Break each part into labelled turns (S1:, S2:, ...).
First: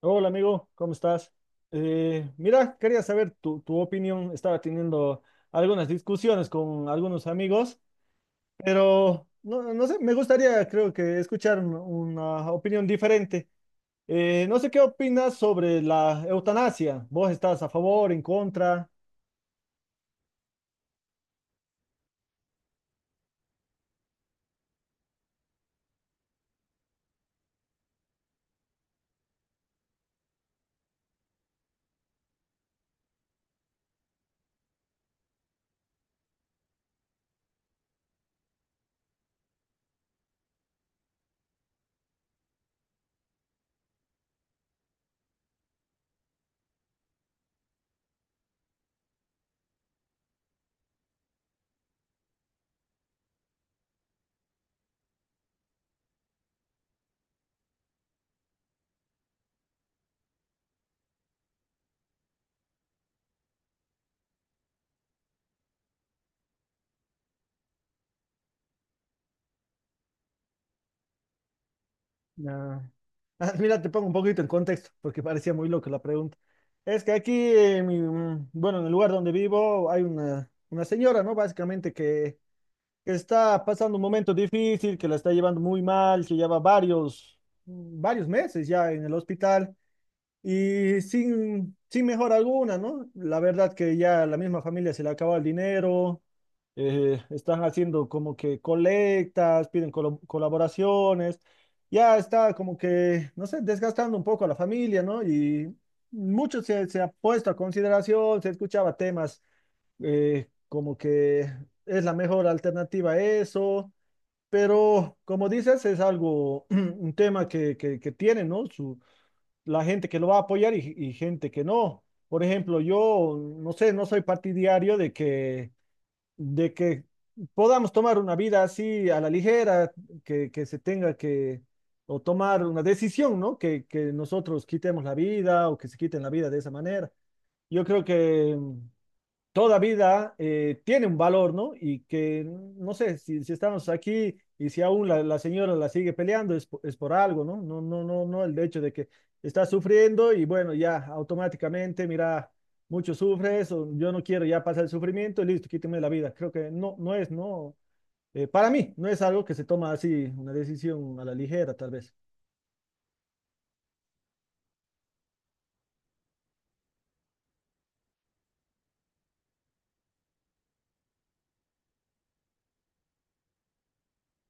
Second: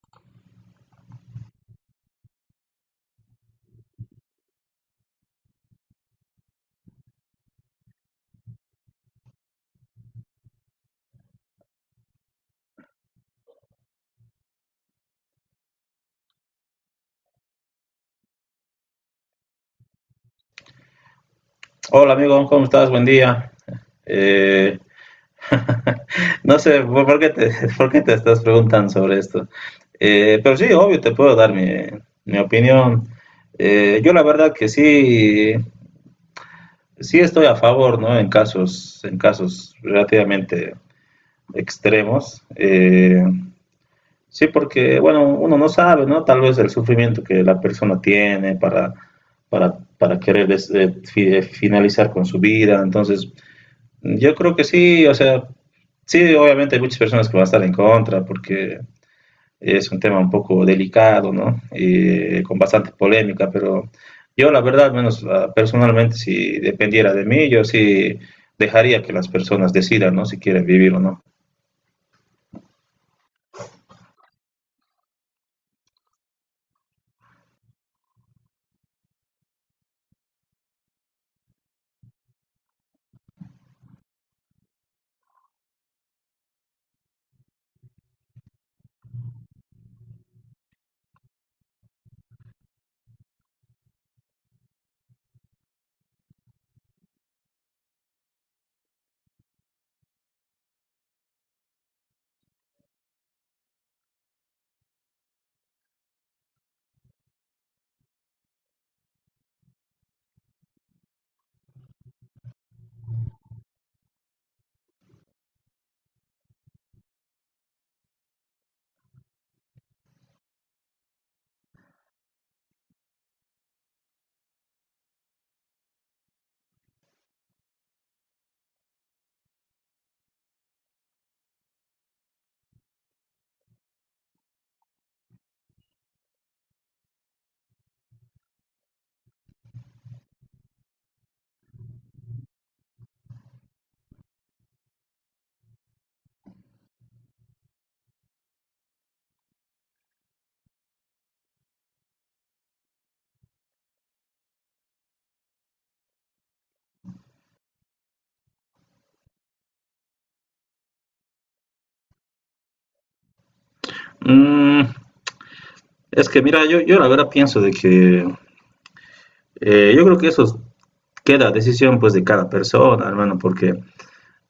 S1: Hola amigo, ¿cómo estás? Mira, quería saber tu opinión. Estaba teniendo algunas discusiones con algunos amigos, pero no, no sé, me gustaría creo que escuchar una opinión diferente. No sé qué opinas sobre la eutanasia. ¿Vos estás a favor, en contra?
S2: Hola amigo, ¿cómo estás? Buen día. Eh, no sé por qué te estás preguntando sobre esto. Pero sí, obvio, te puedo dar mi opinión. Yo la verdad que sí, sí estoy a favor, ¿no? En en casos relativamente extremos. Sí, porque, bueno, uno no sabe, ¿no? Tal vez el sufrimiento que la persona tiene para querer finalizar con su vida. Entonces, yo creo que sí, o sea, sí, obviamente hay muchas personas que van a estar en contra porque es un tema un poco delicado, ¿no? Y con bastante polémica, pero yo la verdad, al menos personalmente, si dependiera de mí, yo sí dejaría que las personas decidan, ¿no? Si quieren vivir o no.
S1: Ah, ah, mira, te pongo un poquito en contexto porque parecía muy loca la pregunta. Es que aquí, en bueno, en el lugar donde vivo hay una señora, ¿no? Básicamente que está pasando un momento difícil, que la está llevando muy mal, que lleva varios, varios meses ya en el hospital y sin, sin mejora alguna, ¿no? La verdad que ya la misma familia se le acaba el dinero. Están haciendo como que colectas, piden colaboraciones, ya está como que, no sé, desgastando un poco a la familia, ¿no? Y mucho se ha puesto a consideración, se escuchaba temas como que es la mejor alternativa a eso, pero como dices, es algo, un tema que tiene, ¿no? Su, la gente que lo va a apoyar y gente que no. Por ejemplo, yo, no sé, no soy partidario de que podamos tomar una vida así a la ligera, que se tenga que, o tomar una decisión, ¿no? Que nosotros quitemos la vida o que se quiten la vida de esa manera. Yo creo que toda vida tiene un valor, ¿no? Y que no sé si, si estamos aquí, y si aún la señora la sigue peleando es, es por algo, ¿no? El hecho de que está sufriendo y bueno, ya automáticamente, mira, mucho sufres, o yo no quiero ya pasar el sufrimiento y listo, quítame la vida. Creo que no, para mí, no es algo que se toma así, una decisión a la ligera, tal vez.
S2: Mm, es que mira, yo la verdad pienso de que yo creo que eso queda a decisión pues de cada persona, hermano, porque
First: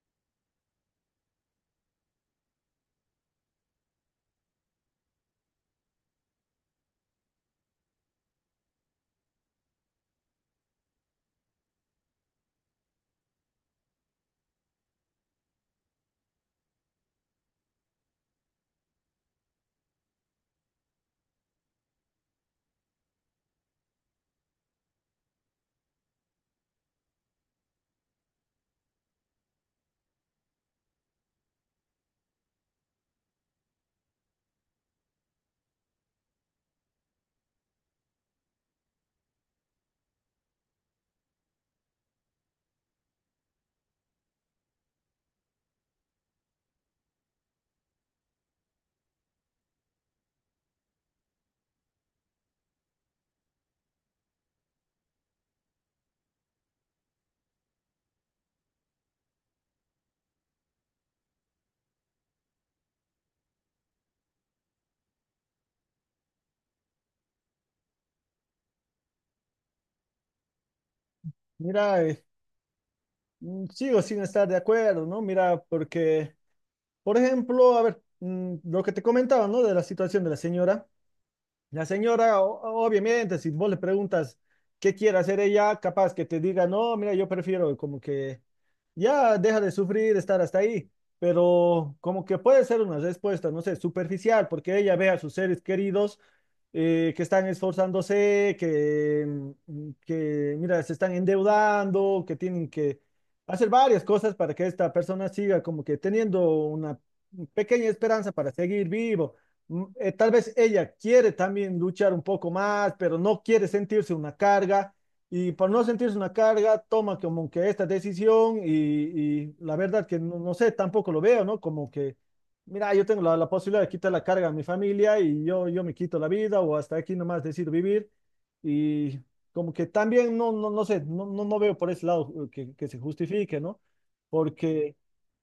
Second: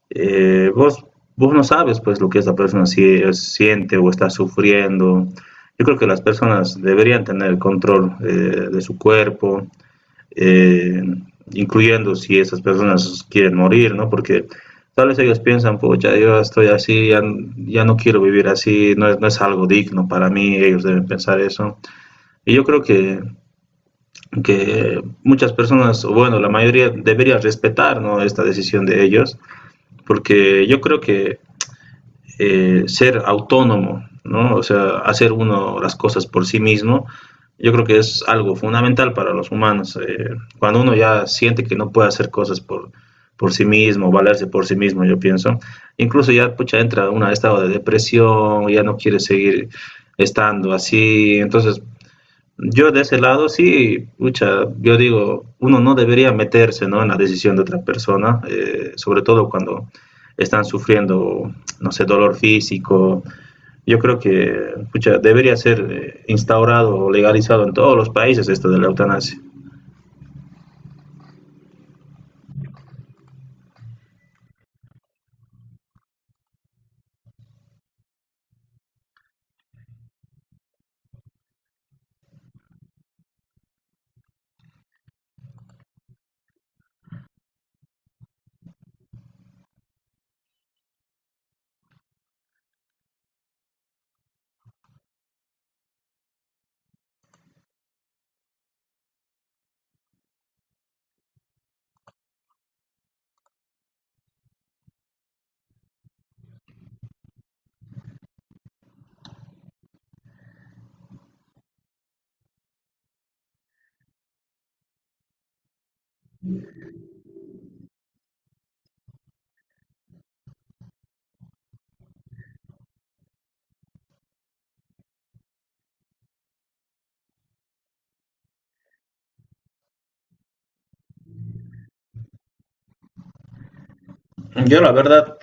S2: eh, vos, vos no sabes pues lo que esa persona si, siente o está sufriendo. Yo creo que las personas deberían tener el control de su cuerpo, eh, incluyendo si esas personas quieren morir, ¿no? Porque tal vez ellos piensan, pucha, yo estoy así, ya no quiero vivir así, no es algo digno para mí, ellos deben pensar eso. Y yo creo que muchas personas, bueno, la mayoría debería respetar, ¿no?, esta decisión de ellos, porque yo creo que ser autónomo, ¿no? O sea, hacer uno las cosas por sí mismo, yo creo que es algo fundamental para los humanos. Cuando uno ya siente que no puede hacer cosas por sí mismo, valerse por sí mismo, yo pienso, incluso ya pucha, entra en un estado de depresión, ya no quiere seguir estando así, entonces yo de ese lado sí, pucha, yo digo, uno no debería meterse, ¿no?, en la decisión de otra persona, sobre todo cuando están sufriendo, no sé, dolor físico. Yo creo que pucha, debería ser instaurado o legalizado en todos los países esto de la eutanasia.
S1: Mira, sigo sin estar de acuerdo, ¿no? Mira, porque... Por ejemplo, a ver, lo que te comentaba, ¿no? De la situación de la señora. La señora, obviamente, si vos le preguntas qué quiere hacer ella, capaz que te diga, no, mira, yo prefiero como que ya deja de sufrir, estar hasta ahí. Pero como que puede ser una respuesta, no sé, superficial, porque ella ve a sus seres queridos que están esforzándose, mira, se están endeudando, que tienen que hacer varias cosas para que esta persona siga como que teniendo una pequeña esperanza para seguir vivo. Tal vez ella quiere también luchar un poco más, pero no quiere sentirse una carga, y por no sentirse una carga toma como que esta decisión, y la verdad que no, no sé, tampoco lo veo, ¿no? Como que, mira, yo tengo la posibilidad de quitar la carga a mi familia, y yo me quito la vida o hasta aquí nomás decido vivir, y como que también no sé, no veo por ese lado que se justifique, ¿no?
S2: Yo la
S1: Porque
S2: verdad,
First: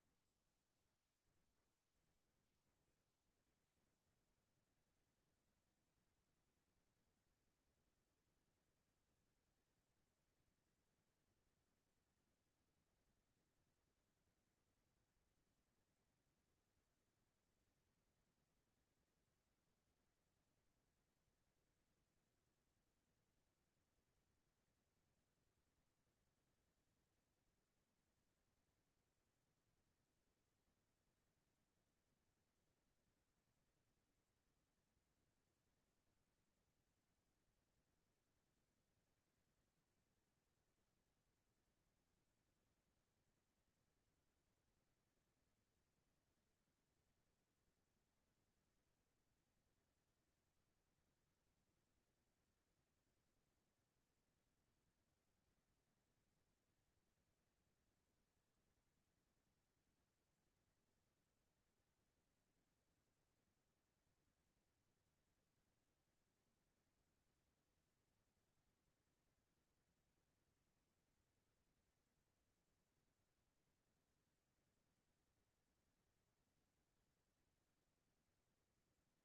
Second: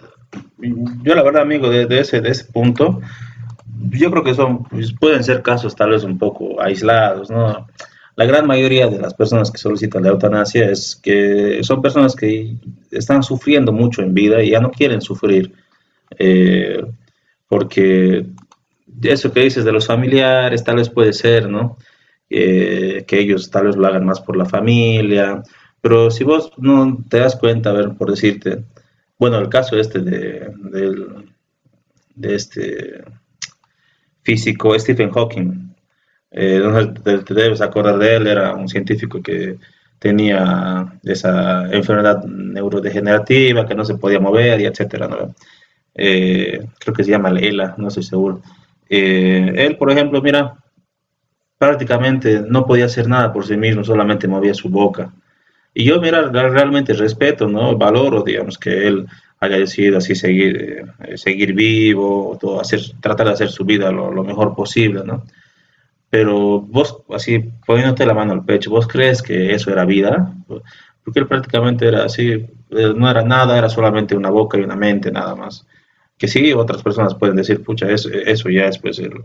S2: yo la verdad, amigo, de ese punto, yo creo que son, pues, pueden ser casos tal vez un poco aislados, ¿no? La gran mayoría de las personas que solicitan la eutanasia es que son personas que están sufriendo mucho en vida y ya no quieren sufrir. eh, Porque eso que dices de los familiares tal vez puede ser, ¿no? Que ellos tal vez lo hagan más por la familia, pero si vos no te das cuenta, a ver, por decirte, bueno, el caso este de este físico Stephen Hawking. No te, te debes acordar de él, era un científico que tenía esa enfermedad neurodegenerativa que no se podía mover y etcétera, ¿no? Creo que se llama Leila, no estoy seguro. Él, por ejemplo, mira, prácticamente no podía hacer nada por sí mismo, solamente movía su boca. Y yo, mira, realmente respeto, ¿no? Valoro, digamos, que él haya decidido así seguir vivo, todo, hacer, tratar de hacer su vida lo mejor posible, ¿no? Pero vos, así poniéndote la mano al pecho, ¿vos crees que eso era vida? Porque él prácticamente era así, no era nada, era solamente una boca y una mente nada más. Que sí, otras personas pueden decir, pucha, eso ya es, pues,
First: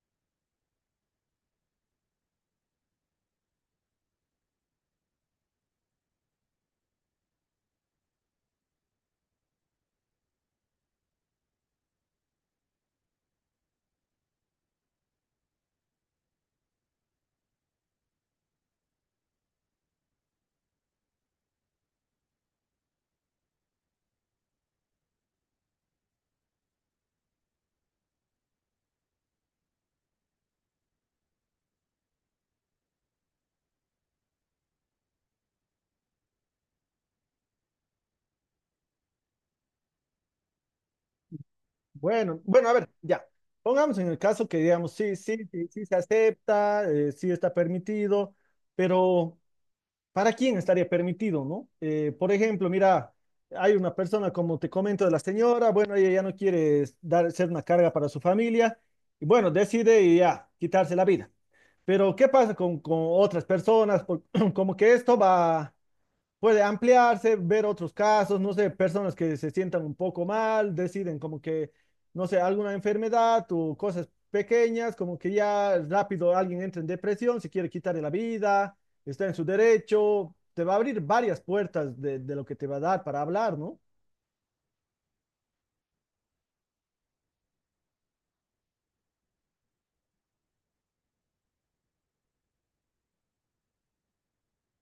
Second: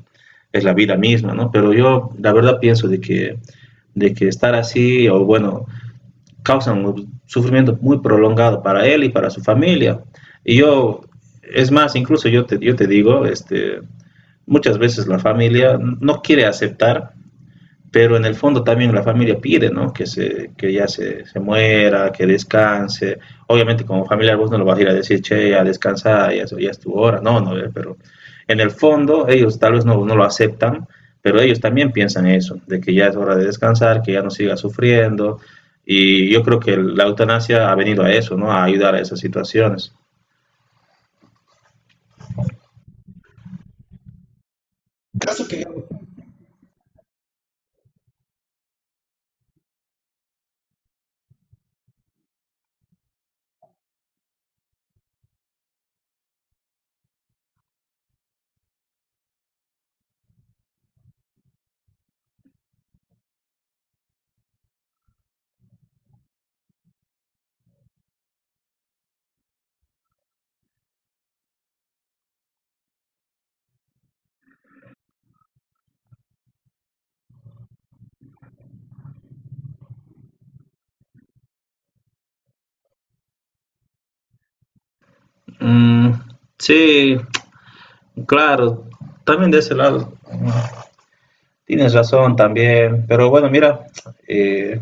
S2: es la vida misma, ¿no? Pero yo la verdad pienso de que estar así, o bueno, causan un sufrimiento muy prolongado para él y para su familia. Y yo, es más, incluso yo te digo, este, muchas veces la familia no quiere aceptar pero en el fondo también la familia pide, ¿no? Que ya se muera, que descanse. Obviamente como familiar vos no lo vas a ir a decir, che, ya descansa, ya, ya es tu hora, no, no, pero en el fondo ellos tal vez no lo aceptan, pero ellos también piensan eso, de que ya es hora de descansar, que ya no siga sufriendo, y yo creo que la eutanasia ha venido a eso, ¿no? A ayudar a esas situaciones.
S1: bueno, bueno, a ver, ya. Pongamos en el caso que digamos, sí, sí, sí, sí se acepta, sí está permitido, pero ¿para quién estaría permitido, no? Por ejemplo, mira, hay una persona, como te comento, de la señora, bueno, ella ya no quiere dar, ser una carga para su familia, y bueno, decide y ya, quitarse la vida. Pero ¿qué pasa con otras personas? Como que esto va puede ampliarse, ver otros casos, no sé, personas que se sientan un poco mal, deciden como que, no sé, alguna enfermedad o cosas pequeñas, como que ya rápido alguien entra en depresión, se quiere quitar de la vida, está en su derecho, te va a abrir varias puertas de lo que te va a dar para hablar, ¿no?
S2: Mm, sí, claro, también de ese lado. Tienes razón también, pero bueno, mira, eh,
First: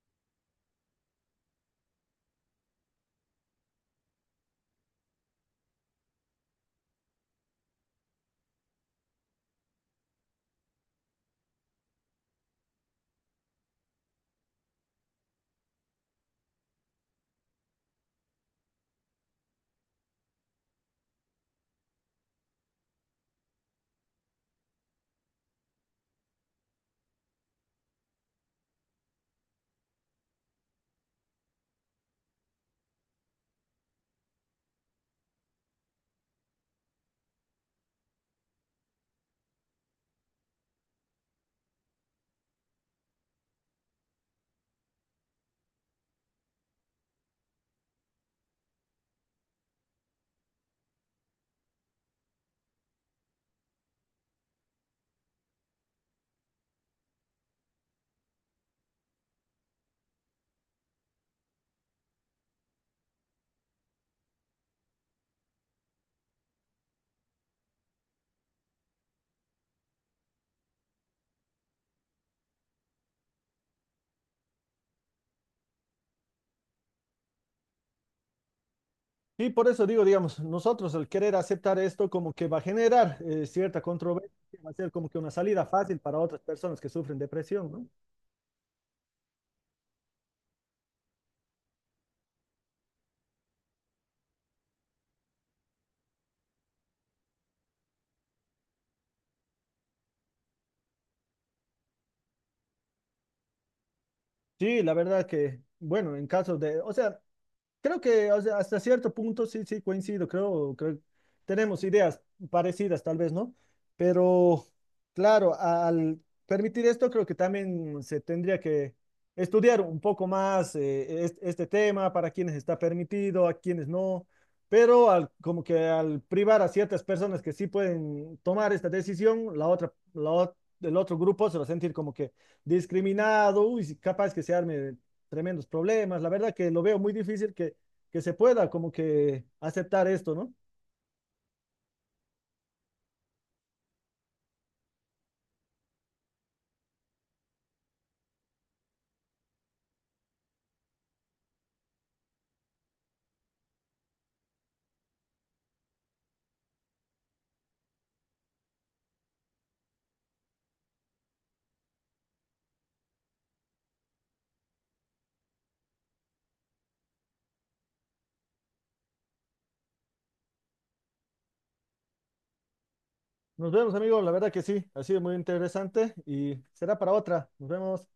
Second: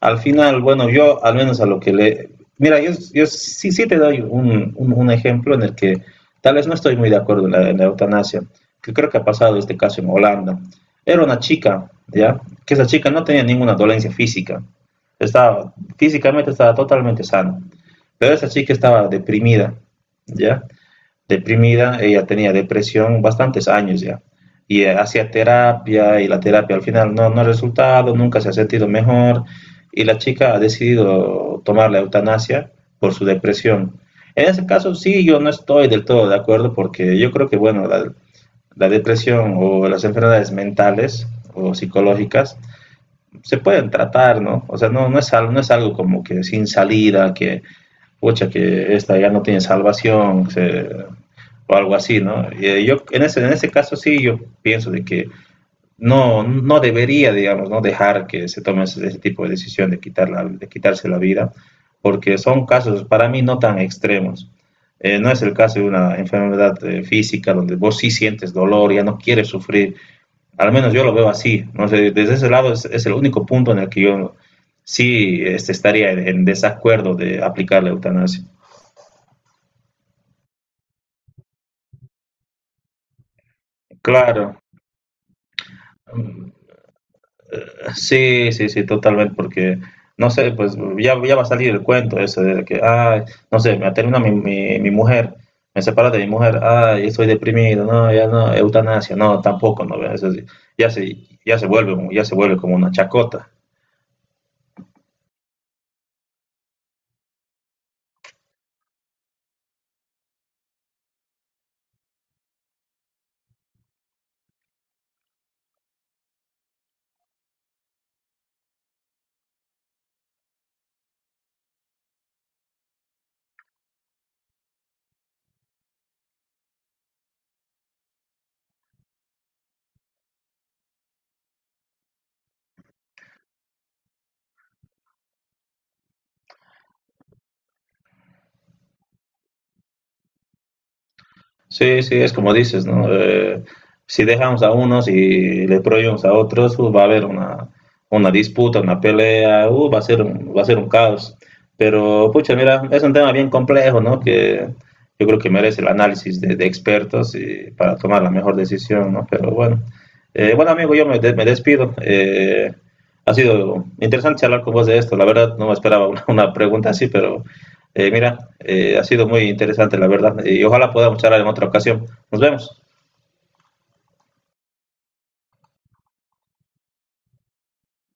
S2: al final, bueno, yo al menos a lo que le... Mira, sí te doy un ejemplo en el que tal vez no estoy muy de acuerdo en eutanasia, que creo que ha pasado este caso en Holanda. Era una chica, ¿ya? Que esa chica no tenía ninguna dolencia física. Estaba, físicamente estaba totalmente sana, pero esa chica estaba deprimida, ¿ya? Deprimida, ella tenía depresión bastantes años ya. Y hacía terapia y la terapia al final no ha resultado, nunca se ha sentido mejor y la chica ha decidido tomar la eutanasia por su depresión. En ese caso sí, yo no estoy del todo de acuerdo porque yo creo que, bueno, la depresión o las enfermedades mentales o psicológicas se pueden tratar, ¿no? O sea, no es algo como que sin salida, que pucha, que esta ya no tiene salvación, se, o algo así, ¿no? Yo en en ese caso sí, yo pienso de que no, no debería, digamos, no dejar que se tome ese tipo de decisión de, de quitarse la vida, porque son casos para mí no tan extremos. No es el caso de una enfermedad física donde vos sí sientes dolor, ya no quieres sufrir. Al menos yo lo veo así, ¿no? Sé, desde ese lado es el único punto en el que yo estaría en desacuerdo de aplicar la eutanasia.
S1: Y por eso digo, digamos, nosotros al querer aceptar esto como que va a generar cierta controversia,
S2: Claro,
S1: va a ser como que una salida fácil para otras
S2: mm,
S1: personas que sufren depresión, ¿no?
S2: sí, sí, sí, totalmente, porque, no sé, pues ya, ya va a salir el cuento ese de que, ah, no sé, me termina mi mujer, me separa de mi mujer, ay, estoy deprimido, no, ya no, eutanasia, no, tampoco, no, ve, eso sí, ya se, ya se vuelve, ya se vuelve como una chacota.
S1: Sí, la verdad que, bueno, en caso de, o sea, creo que o sea, hasta cierto punto sí, sí, coincido. Creo que tenemos ideas parecidas, tal vez, ¿no? Pero, claro, al permitir esto, creo que también se tendría que estudiar un poco más este tema, para quienes está permitido, a quienes no. Pero al, como que al privar a ciertas personas que sí pueden tomar esta decisión, la otra, la, ot- el otro grupo se va a sentir como que discriminado. Uy, si capaz que se arme tremendos problemas. La verdad que lo veo muy difícil que se pueda como que aceptar esto, ¿no?
S2: Sí, sí, es como dices, ¿no? Si dejamos a unos y le prohibimos a otros, va a haber una disputa, una pelea, va a ser va a ser un caos. Pero, pucha, mira, es un tema bien complejo, ¿no? Que yo creo que merece el análisis de expertos y para tomar la mejor decisión, ¿no? Pero bueno, bueno, amigo, me despido. Ha sido interesante charlar con vos de esto. La verdad, no me esperaba una pregunta así, pero ha sido muy interesante, la verdad, y ojalá podamos charlar en otra ocasión. Nos vemos.
S1: Nos vemos, amigos. La verdad que sí, ha sido muy interesante y será para otra. Nos vemos.